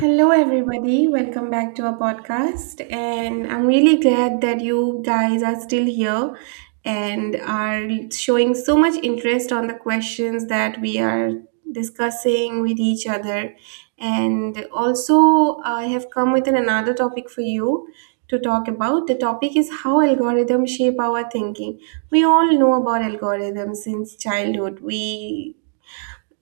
Hello, everybody. Welcome back to our podcast. And I'm really glad that you guys are still here and are showing so much interest on the questions that we are discussing with each other. And also, I have come with an another topic for you to talk about. The topic is how algorithms shape our thinking. We all know about algorithms since childhood. We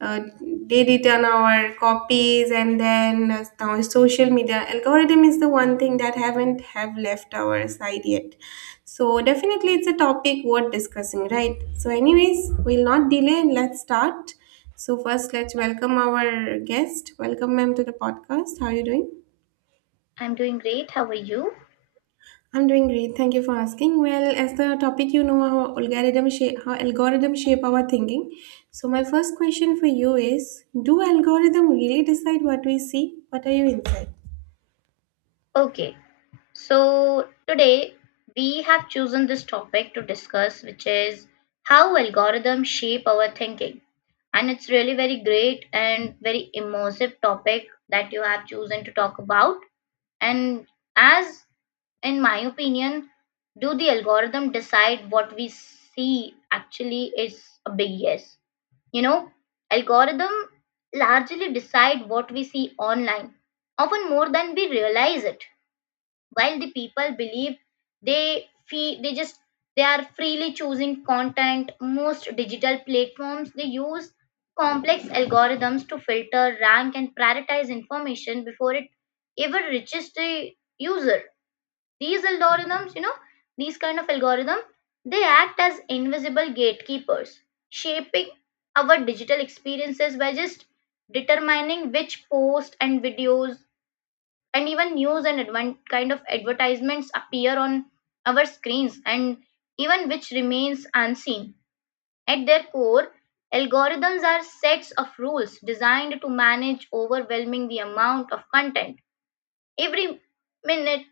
uh, they return our copies, and then now social media algorithm is the one thing that haven't have left our side yet, so definitely it's a topic worth discussing, right? So anyways, we'll not delay and let's start. So first, let's welcome our guest. Welcome, ma'am, to the podcast. How are you doing? I'm doing great. How are you? I'm doing great. Thank you for asking. Well, as the topic, you know, how algorithm shape our thinking. So my first question for you is: do algorithm really decide what we see? What are your insights? Okay, so today we have chosen this topic to discuss, which is how algorithms shape our thinking. And it's really very great and very immersive topic that you have chosen to talk about. And as in my opinion, do the algorithm decide what we see actually is a big yes. You know, algorithm largely decide what we see online, often more than we realize it. While the people believe they fee, they just they are freely choosing content, most digital platforms they use complex algorithms to filter, rank, and prioritize information before it ever reaches the user. These algorithms, you know, these kind of algorithm, they act as invisible gatekeepers, shaping our digital experiences by just determining which posts and videos and even news and kind of advertisements appear on our screens and even which remains unseen. At their core, algorithms are sets of rules designed to manage overwhelming the amount of content. Every minute,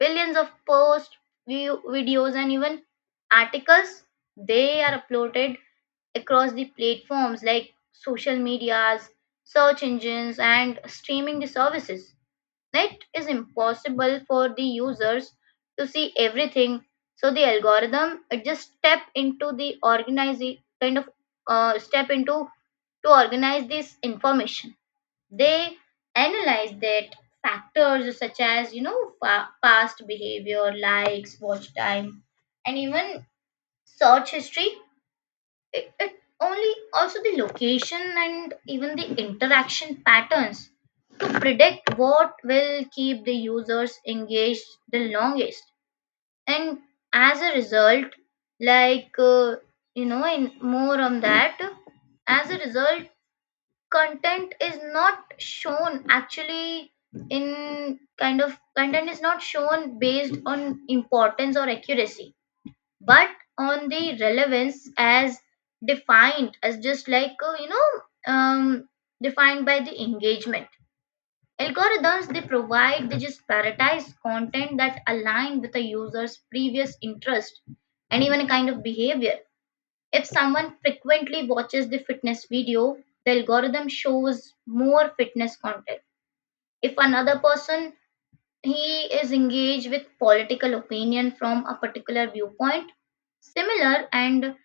billions of posts, view, videos, and even articles they are uploaded across the platforms like social medias, search engines, and streaming services. It is impossible for the users to see everything, so the algorithm it just kind of step into to organize this information. They analyze that factors such as you know past behavior, likes, watch time, and even search history. It only also the location and even the interaction patterns to predict what will keep the users engaged the longest. And as a result, like you know in more on that as a result content is not shown actually in content is not shown based on importance or accuracy, but on the relevance as defined as just defined by the engagement. Algorithms they provide they just prioritize content that align with a user's previous interest and even a kind of behavior. If someone frequently watches the fitness video, the algorithm shows more fitness content. If another person he is engaged with political opinion from a particular viewpoint, similar and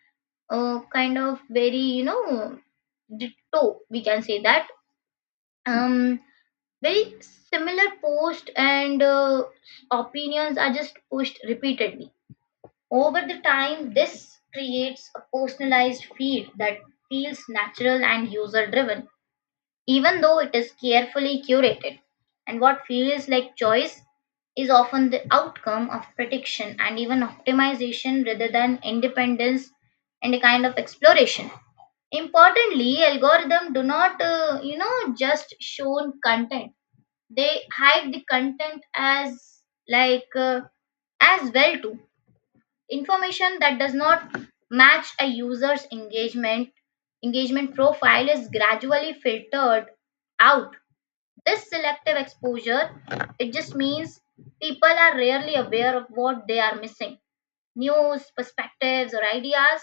kind of very, you know, ditto we can say that, um very similar post and opinions are just pushed repeatedly. Over the time, this creates a personalized feed that feels natural and user driven, even though it is carefully curated. And what feels like choice is often the outcome of prediction and even optimization rather than independence and a kind of exploration. Importantly, algorithms do not, you know, just shown content. They hide the content as like uh, as well too. Information that does not match a user's engagement profile is gradually filtered out. This selective exposure, it just means people are rarely aware of what they are missing. News, perspectives, or ideas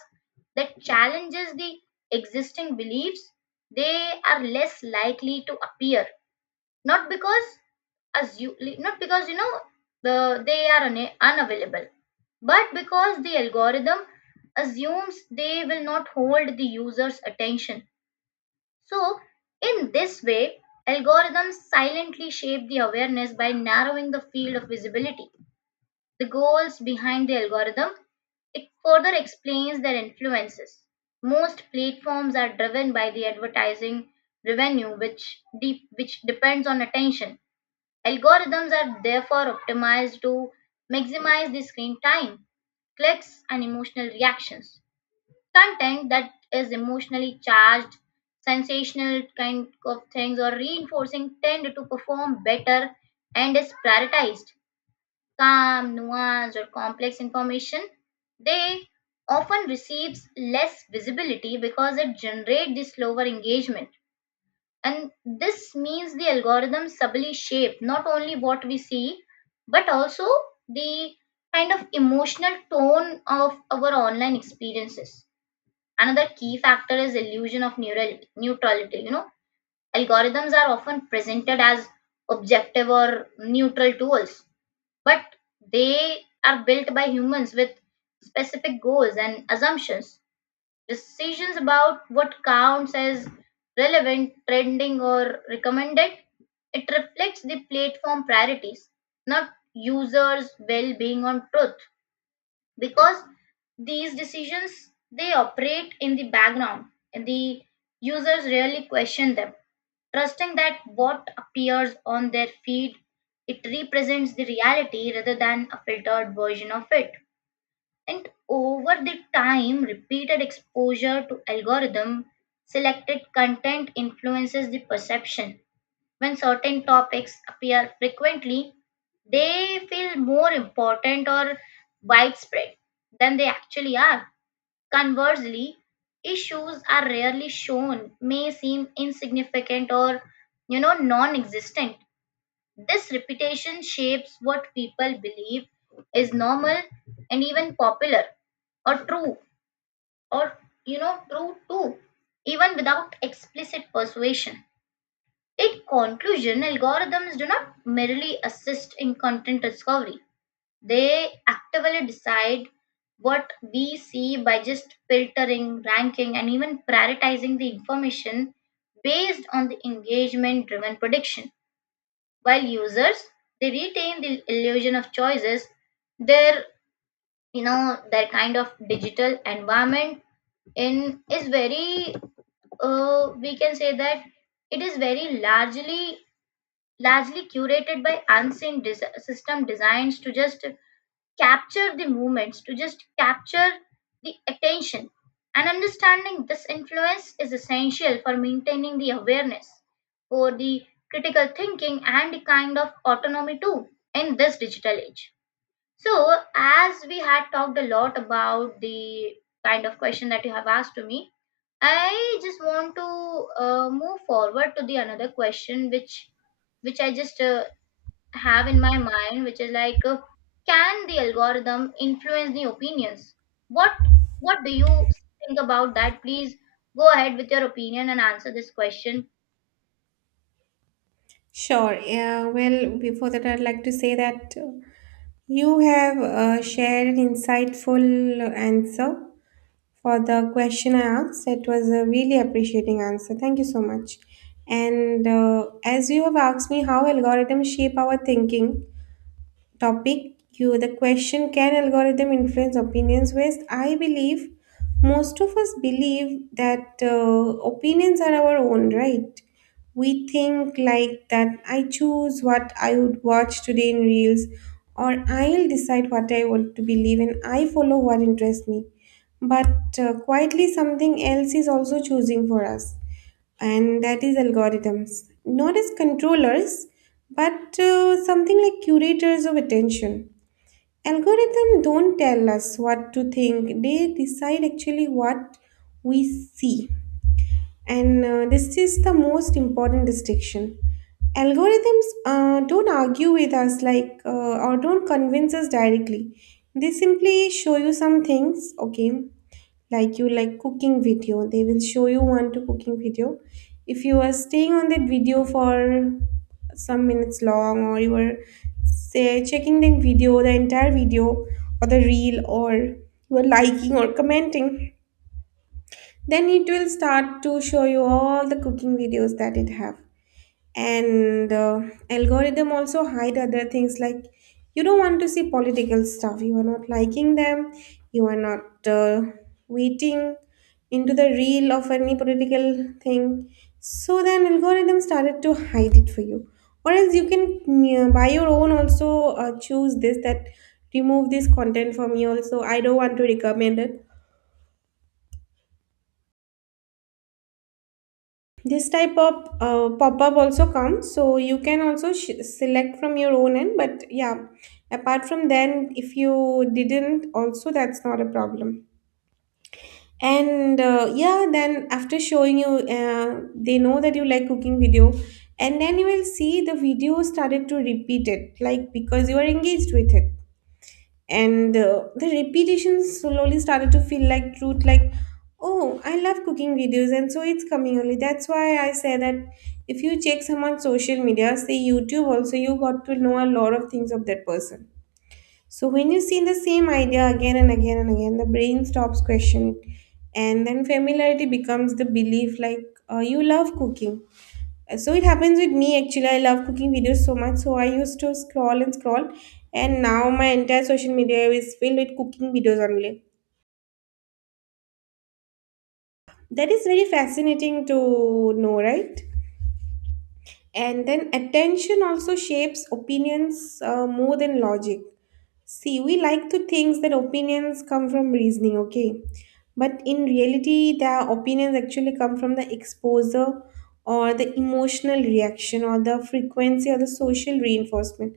that challenges the existing beliefs, they are less likely to appear, not because as you not because you know they are unavailable, but because the algorithm assumes they will not hold the user's attention. So in this way algorithms silently shape the awareness by narrowing the field of visibility. The goals behind the algorithm it further explains their influences. Most platforms are driven by the advertising revenue which depends on attention. Algorithms are therefore optimized to maximize the screen time, clicks, and emotional reactions. Content that is emotionally charged, sensational kind of things, or reinforcing tend to perform better and is prioritized. Calm, nuanced, or complex information, they often receives less visibility because it generates the slower engagement. And this means the algorithms subtly shape not only what we see, but also the kind of emotional tone of our online experiences. Another key factor is illusion of neural neutrality. You know, algorithms are often presented as objective or neutral tools, but they are built by humans with specific goals and assumptions. Decisions about what counts as relevant, trending, or recommended. It reflects the platform priorities, not users' well being on truth. Because these decisions they operate in the background and the users rarely question them, trusting that what appears on their feed it represents the reality rather than a filtered version of it. And over the time, repeated exposure to algorithm selected content influences the perception. When certain topics appear frequently, they feel more important or widespread than they actually are. Conversely, issues are rarely shown may seem insignificant or you know non-existent. This repetition shapes what people believe is normal and even popular or true, or true too, even without explicit persuasion. In conclusion, algorithms do not merely assist in content discovery. They actively decide what we see by just filtering, ranking, and even prioritizing the information based on the engagement driven prediction. While users they retain the illusion of choices, their, you know, their kind of digital environment in is very, we can say that, it is very largely curated by unseen system designs to just capture the movements, to just capture the attention. And understanding this influence is essential for maintaining the awareness, for the critical thinking, and the kind of autonomy too in this digital age. So, as we had talked a lot about the kind of question that you have asked to me, I just want to move forward to the another question, which I just have in my mind, which is like, can the algorithm influence the opinions? What What do you think about that? Please go ahead with your opinion and answer this question. Sure. Yeah. Well, before that, I'd like to say that you have shared an insightful answer for the question I asked. It was a really appreciating answer. Thank you so much. And as you have asked me how algorithms shape our thinking, topic you the question can algorithm influence opinions waste, I believe most of us believe that opinions are our own, right? We think like that. I choose what I would watch today in reels, or I'll decide what I want to believe, and I follow what interests me. But quietly something else is also choosing for us, and that is algorithms, not as controllers, but something like curators of attention. Algorithms don't tell us what to think, they decide actually what we see. And this is the most important distinction. Algorithms don't argue with us, like or don't convince us directly. They simply show you some things, okay, like you like cooking video, they will show you one to cooking video. If you are staying on that video for some minutes long, or you are say checking the video, the entire video or the reel, or you are liking or commenting, then it will start to show you all the cooking videos that it have. And algorithm also hide other things. Like, you don't want to see political stuff, you are not liking them, you are not waiting into the reel of any political thing. So then algorithm started to hide it for you. Or else you can, yeah, by your own also choose this, that remove this content from me also, I don't want to recommend it. This type of pop-up also comes, so you can also select from your own end. But yeah, apart from then, if you didn't also, that's not a problem. And yeah, then after showing you, they know that you like cooking video, and then you will see the video started to repeat it, like because you are engaged with it. And the repetition slowly started to feel like truth, like oh, I love cooking videos, and so it's coming only. That's why I say that if you check someone's social media, say YouTube also, you got to know a lot of things of that person. So when you see the same idea again and again and again, the brain stops questioning, and then familiarity becomes the belief. Like you love cooking. So it happens with me actually. I love cooking videos so much, so I used to scroll and scroll, and now my entire social media is filled with cooking videos only. That is very fascinating to know, right? And then attention also shapes opinions more than logic. See, we like to think that opinions come from reasoning, okay? But in reality, the opinions actually come from the exposure or the emotional reaction or the frequency or the social reinforcement.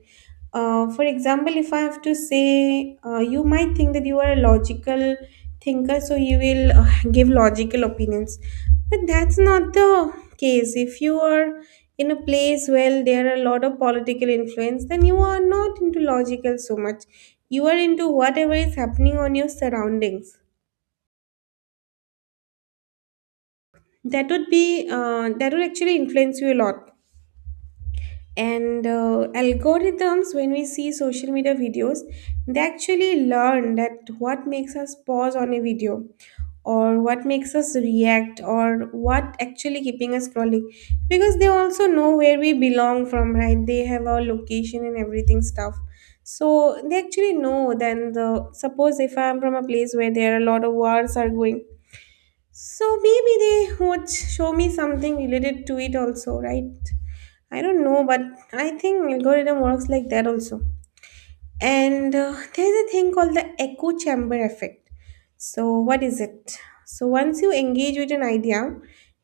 For example, if I have to say, you might think that you are a logical thinker, so you will give logical opinions. But that's not the case. If you are in a place where there are a lot of political influence, then you are not into logical so much. You are into whatever is happening on your surroundings. That would be that would actually influence you a lot. And algorithms, when we see social media videos, they actually learn that what makes us pause on a video, or what makes us react, or what actually keeping us scrolling, because they also know where we belong from, right? They have our location and everything stuff. So they actually know then the, suppose if I'm from a place where there are a lot of wars are going, so maybe they would show me something related to it also, right? I don't know, but I think algorithm works like that also. And there's a thing called the echo chamber effect. So what is it? So once you engage with an idea,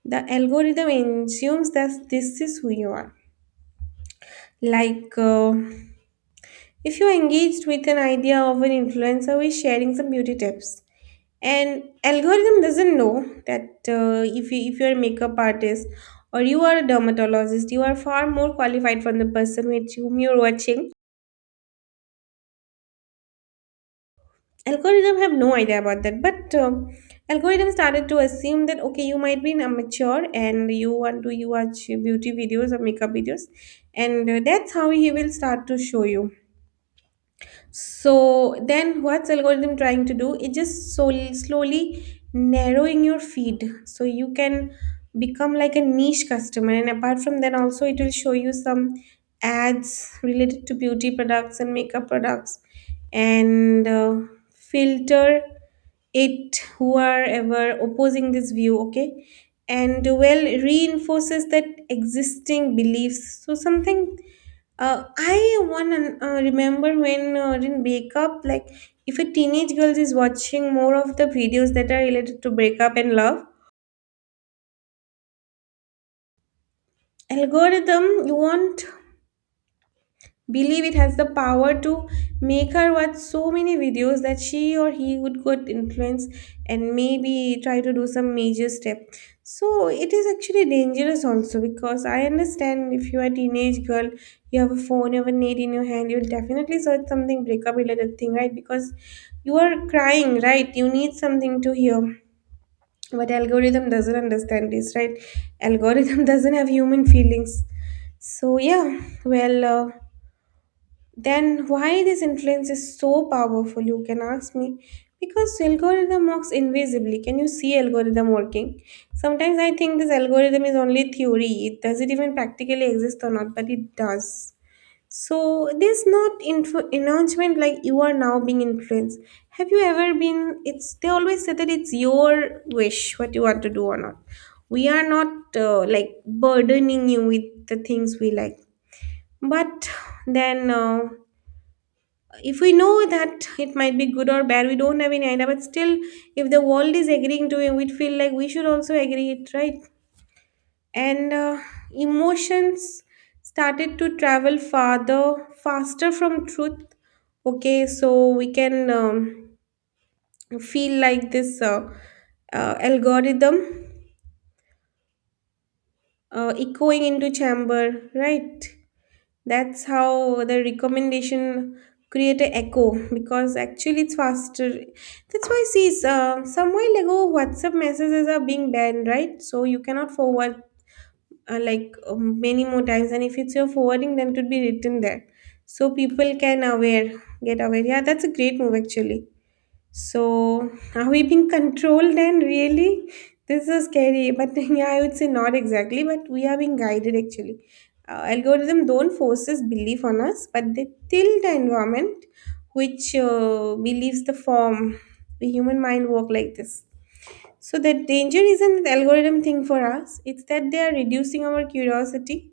the algorithm assumes that this is who you are. Like if you're engaged with an idea of an influencer who is sharing some beauty tips, and algorithm doesn't know that, if you're a makeup artist or you are a dermatologist, you are far more qualified from the person with whom you're watching. Algorithm have no idea about that. But algorithm started to assume that okay, you might be immature and you want to, you watch beauty videos or makeup videos. And that's how he will start to show you. So then what's algorithm trying to do? It just so slowly narrowing your feed so you can become like a niche customer. And apart from that also, it will show you some ads related to beauty products and makeup products, and filter it who are ever opposing this view, okay? And well, reinforces that existing beliefs. So something, I one remember when in breakup, like if a teenage girl is watching more of the videos that are related to breakup and love, algorithm, you want, believe it has the power to make her watch so many videos that she or he would get influence and maybe try to do some major step. So it is actually dangerous also, because I understand, if you are a teenage girl, you have a phone, you have a need in your hand, you'll definitely search something breakup related thing, right? Because you are crying, right? You need something to hear. But algorithm doesn't understand this, right? Algorithm doesn't have human feelings. So yeah. Well then why this influence is so powerful, you can ask me. Because algorithm works invisibly. Can you see algorithm working? Sometimes I think this algorithm is only theory, it does, it even practically exist or not, but it does. So there's not announcement like you are now being influenced, have you ever been, it's, they always say that it's your wish what you want to do or not. We are not like burdening you with the things we like. But then if we know that it might be good or bad, we don't have any idea, but still, if the world is agreeing to it, we feel like we should also agree it, right? And emotions started to travel farther faster from truth, okay? So we can feel like this algorithm echoing into chamber, right? That's how the recommendation create a echo, because actually it's faster. That's why, see, some while ago WhatsApp messages are being banned, right? So you cannot forward like many more times, and if it's your forwarding, then it would be written there, so people can aware, get aware. Yeah, that's a great move actually. So, are we being controlled then? Really? This is scary, but yeah, I would say not exactly, but we are being guided actually. Algorithm don't forces belief on us, but they tilt the environment which believes the form. The human mind work like this. So the danger isn't the algorithm thing for us. It's that they are reducing our curiosity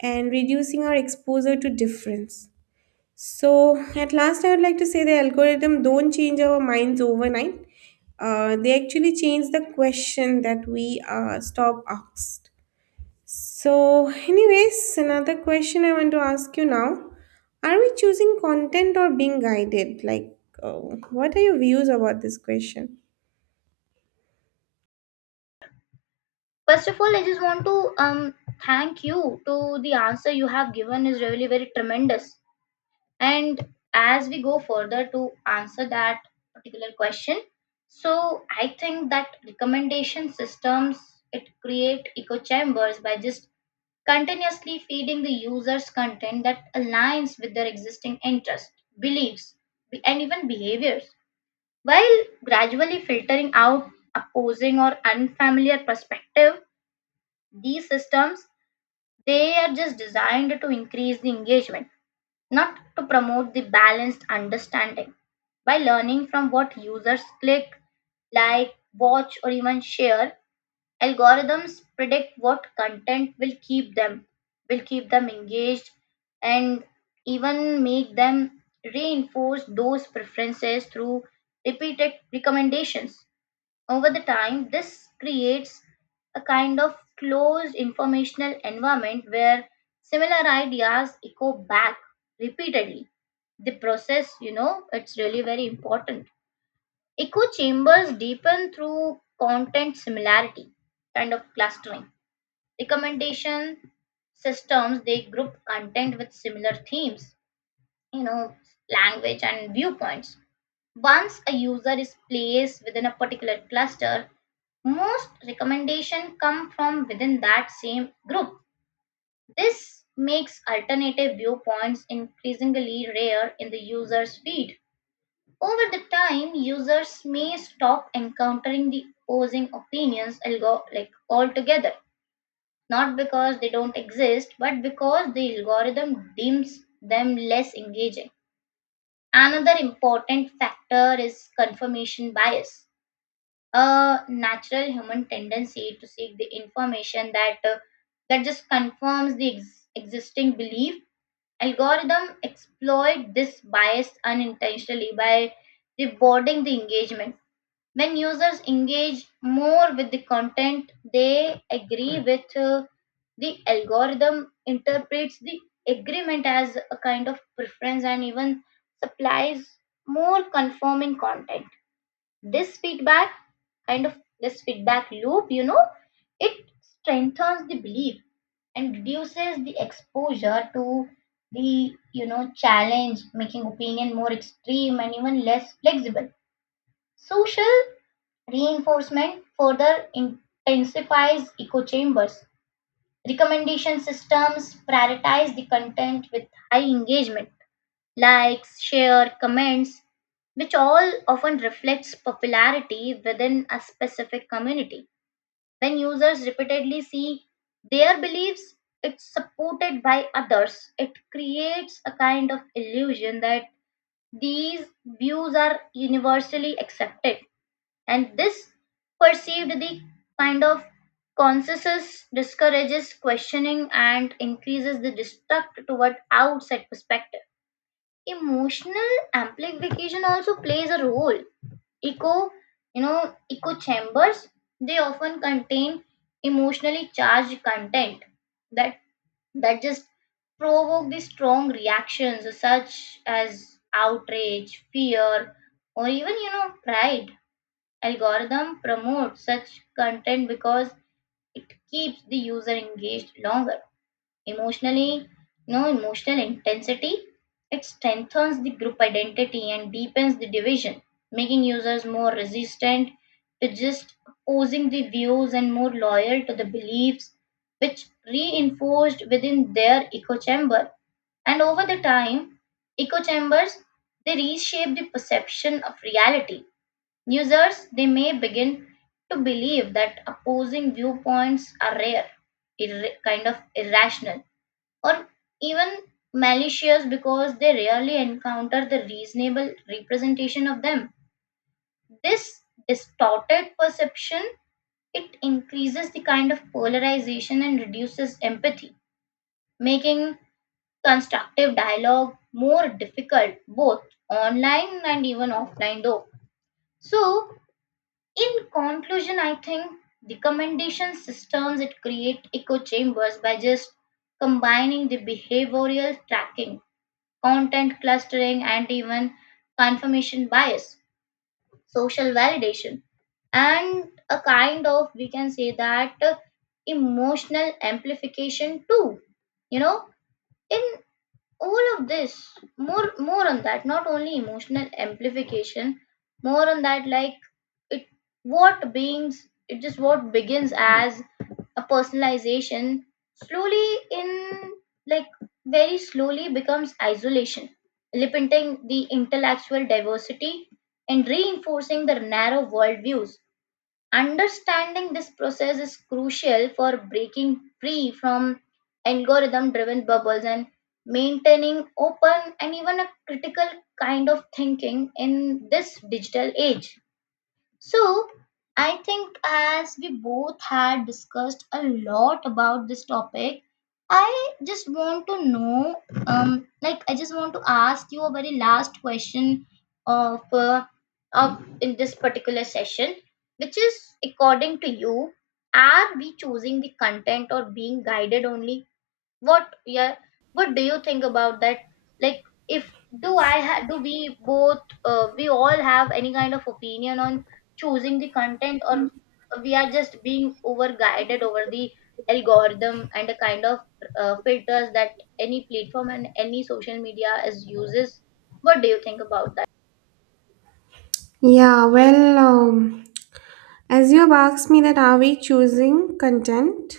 and reducing our exposure to difference. So, at last, I would like to say the algorithm don't change our minds overnight. They actually change the question that we stop asked. So, anyways, another question I want to ask you now: are we choosing content or being guided? Like, uh, what are your views about this question? First of all, I just want to thank you to the answer you have given is really very tremendous. And as we go further to answer that particular question, so I think that recommendation systems it create echo chambers by just continuously feeding the users content that aligns with their existing interests, beliefs, and even behaviors, while gradually filtering out opposing or unfamiliar perspective. These systems they are just designed to increase the engagement, not to promote the balanced understanding. By learning from what users click, like, watch, or even share, algorithms predict what content will keep them engaged and even make them reinforce those preferences through repeated recommendations. Over the time this creates a kind of closed informational environment where similar ideas echo back repeatedly. The process, you know, it's really very important. Echo chambers deepen through content similarity, kind of clustering. Recommendation systems they group content with similar themes, you know, language and viewpoints. Once a user is placed within a particular cluster, most recommendations come from within that same group. This makes alternative viewpoints increasingly rare in the user's feed. Over the time, users may stop encountering the opposing opinions altogether, not because they don't exist, but because the algorithm deems them less engaging. Another important factor is confirmation bias, a natural human tendency to seek the information that just confirms the existing belief. Algorithm exploit this bias unintentionally by rewarding the engagement. When users engage more with the content, they agree with, the algorithm interprets the agreement as a kind of preference and even supplies more conforming content. This feedback kind of loop, you know, it strengthens the belief and reduces the exposure to the, you know, challenge, making opinion more extreme and even less flexible. Social reinforcement further intensifies echo chambers. Recommendation systems prioritize the content with high engagement, likes, share, comments, which all often reflects popularity within a specific community. When users repeatedly see their beliefs it's supported by others, it creates a kind of illusion that these views are universally accepted. And this perceived the kind of consensus discourages questioning and increases the distrust toward outside perspective. Emotional amplification also plays a role. Echo you know echo chambers they often contain emotionally charged content that just provoke the strong reactions such as outrage, fear, or even, you know, pride. Algorithm promotes such content because it keeps the user engaged longer. Emotionally, you know, emotional intensity, it strengthens the group identity and deepens the division, making users more resistant to just opposing the views and more loyal to the beliefs which reinforced within their echo chamber. And over the time, echo chambers they reshape the perception of reality. Users they may begin to believe that opposing viewpoints are rare, kind of irrational, or even malicious because they rarely encounter the reasonable representation of them. This distorted perception it increases the kind of polarization and reduces empathy, making constructive dialogue more difficult, both online and even offline though. So, in conclusion, I think the commendation systems it create echo chambers by just combining the behavioral tracking, content clustering, and even confirmation bias, social validation, and a kind of, we can say that, emotional amplification too. You know, in all of this, more on that, not only emotional amplification, more on that like it what beings it just what begins as a personalization slowly in like very slowly becomes isolation, limiting the intellectual diversity and reinforcing the narrow worldviews. Understanding this process is crucial for breaking free from algorithm driven bubbles and maintaining open and even a critical kind of thinking in this digital age. So, I think as we both had discussed a lot about this topic, I just want to know, like I just want to ask you a very last question of in this particular session, which is according to you, are we choosing the content or being guided only? what yeah what do you think about that, like, if do we both, we all have any kind of opinion on choosing the content, or we are just being over guided over the algorithm and the kind of filters that any platform and any social media is uses? What do you think about that? Yeah, well, as you have asked me that are we choosing content?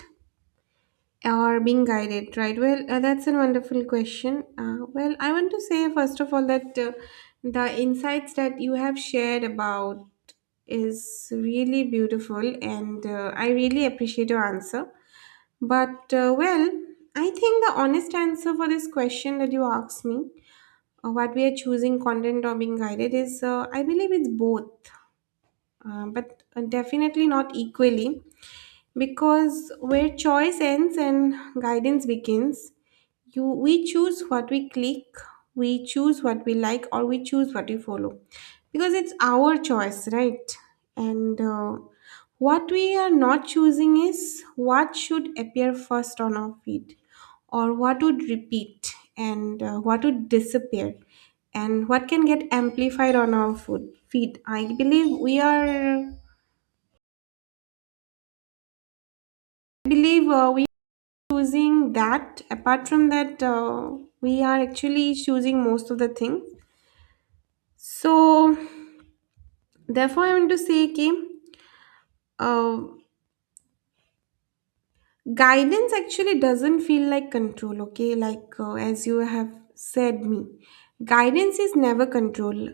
Or being guided, right? Well, that's a wonderful question. Well, I want to say first of all that, the insights that you have shared about is really beautiful, and I really appreciate your answer. But well, I think the honest answer for this question that you asked me, what we are choosing, content or being guided, is I believe it's both, but definitely not equally. Because where choice ends and guidance begins, you we choose what we click, we choose what we like, or we choose what we follow, because it's our choice, right? and What we are not choosing is what should appear first on our feed, or what would repeat, and what would disappear, and what can get amplified on our food feed. I believe we are I believe we are choosing that. Apart from that, we are actually choosing most of the things. So therefore, I want to say, okay, uh, guidance actually doesn't feel like control, okay? Like, as you have said me, guidance is never control.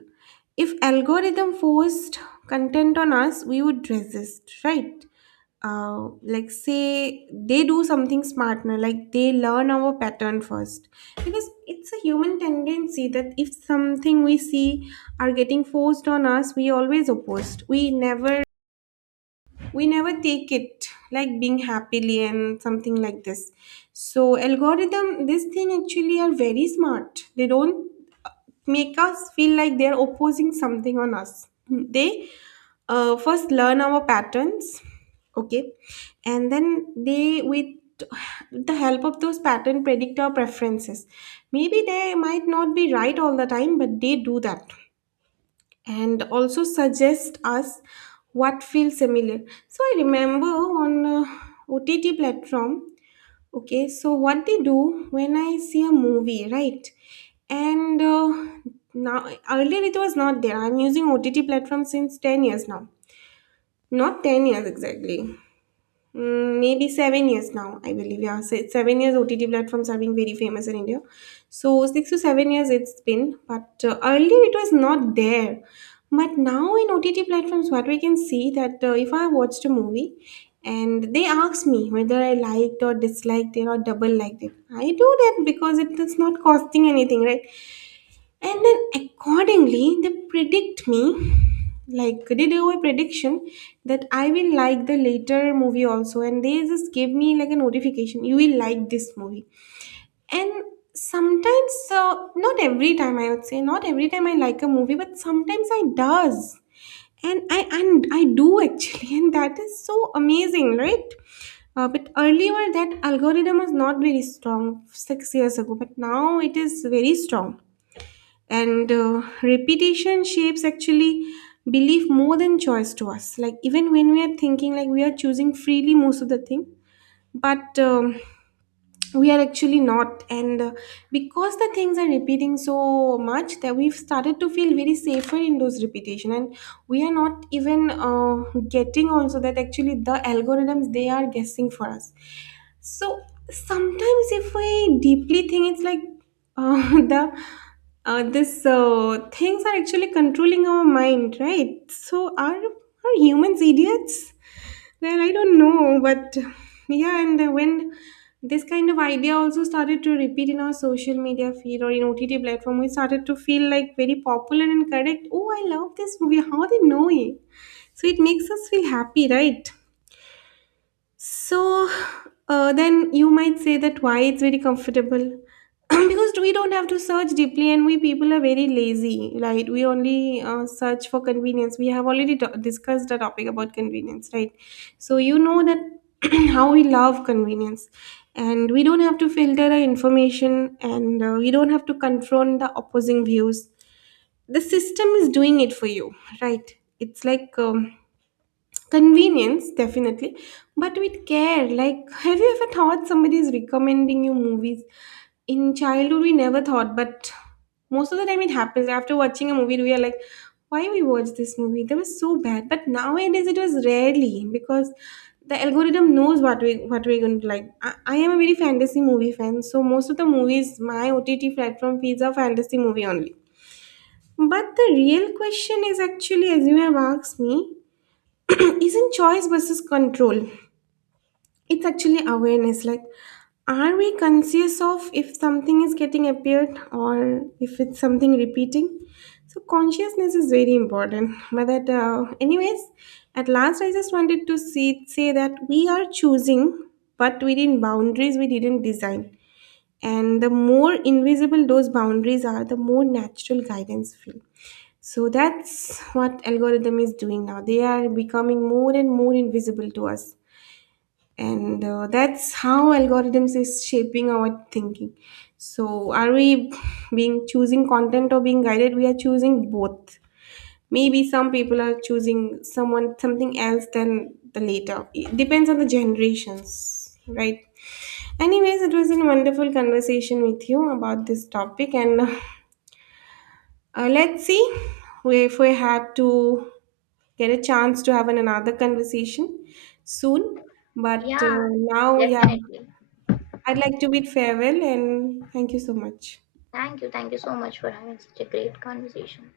If algorithm forced content on us, we would resist, right? Like say they do something smarter, like they learn our pattern first, because it's a human tendency that if something we see are getting forced on us, we always opposed. We never take it like being happily and something like this. So algorithm, this thing actually are very smart. They don't uh, make us feel like they're opposing something on us. They first learn our patterns, okay, and then they with the help of those pattern predict our preferences. Maybe they might not be right all the time, but they do that, and also suggest us what feels similar. So I remember on OTT platform, okay, so what they do when I see a movie, right? and Now earlier it was not there. I'm using OTT platform since 10 years now. Not 10 years exactly. Mm, maybe 7 years now, I believe. Yeah, 7 years OTT platforms are being very famous in India. So 6 to 7 years it's been, but earlier it was not there. But now in OTT platforms, what we can see that, if I watched a movie and they ask me whether I liked or disliked it or double liked it, I do that because it is not costing anything, right? And then accordingly they predict me, like they do a prediction that I will like the later movie also, and they just give me like a notification, you will like this movie. And sometimes, not every time, I would say not every time I like a movie, but sometimes I does. And I do actually and that is so amazing, right? But earlier that algorithm was not very strong 6 years ago, but now it is very strong. And repetition shapes actually belief more than choice to us. Like even when we are thinking like we are choosing freely most of the thing, but we are actually not. And because the things are repeating so much that we've started to feel very safer in those repetition, and we are not even getting also that actually the algorithms they are guessing for us. So sometimes, if we deeply think, it's like the this things are actually controlling our mind, right? So are humans idiots? Well, I don't know, but yeah. And when this kind of idea also started to repeat in our social media feed or in OTT platform, we started to feel like very popular and correct. Oh, I love this movie. How they know it? So it makes us feel happy, right? So then you might say that why it's very comfortable, because we don't have to search deeply, and we people are very lazy, right? We only search for convenience. We have already discussed the topic about convenience, right? So you know that how we love convenience, and we don't have to filter the information, and we don't have to confront the opposing views. The system is doing it for you, right? It's like convenience, definitely, but with care. Like, have you ever thought somebody is recommending you movies? In childhood, we never thought, but most of the time it happens. After watching a movie, we are like, why we watched this movie? That was so bad. But nowadays, it was rarely, because the algorithm knows what we're going to like. I am a very fantasy movie fan, so most of the movies my OTT platform feeds are fantasy movie only. But the real question is actually, as you have asked me, isn't choice versus control, it's actually awareness. Like, are we conscious of if something is getting appeared or if it's something repeating? So consciousness is very important, but that, anyways, at last I just wanted to say that we are choosing, but within boundaries we didn't design. And the more invisible those boundaries are, the more natural guidance feel. So that's what algorithm is doing now. They are becoming more and more invisible to us. And that's how algorithms is shaping our thinking. So are we being choosing content or being guided? We are choosing both. Maybe some people are choosing someone something else than the later. It depends on the generations, right? Anyways, it was a wonderful conversation with you about this topic, and let's see if we have to get a chance to have another conversation soon. But Yeah, now, yeah, definitely. I'd like to bid farewell and thank you so much. Thank you, so much for having such a great conversation.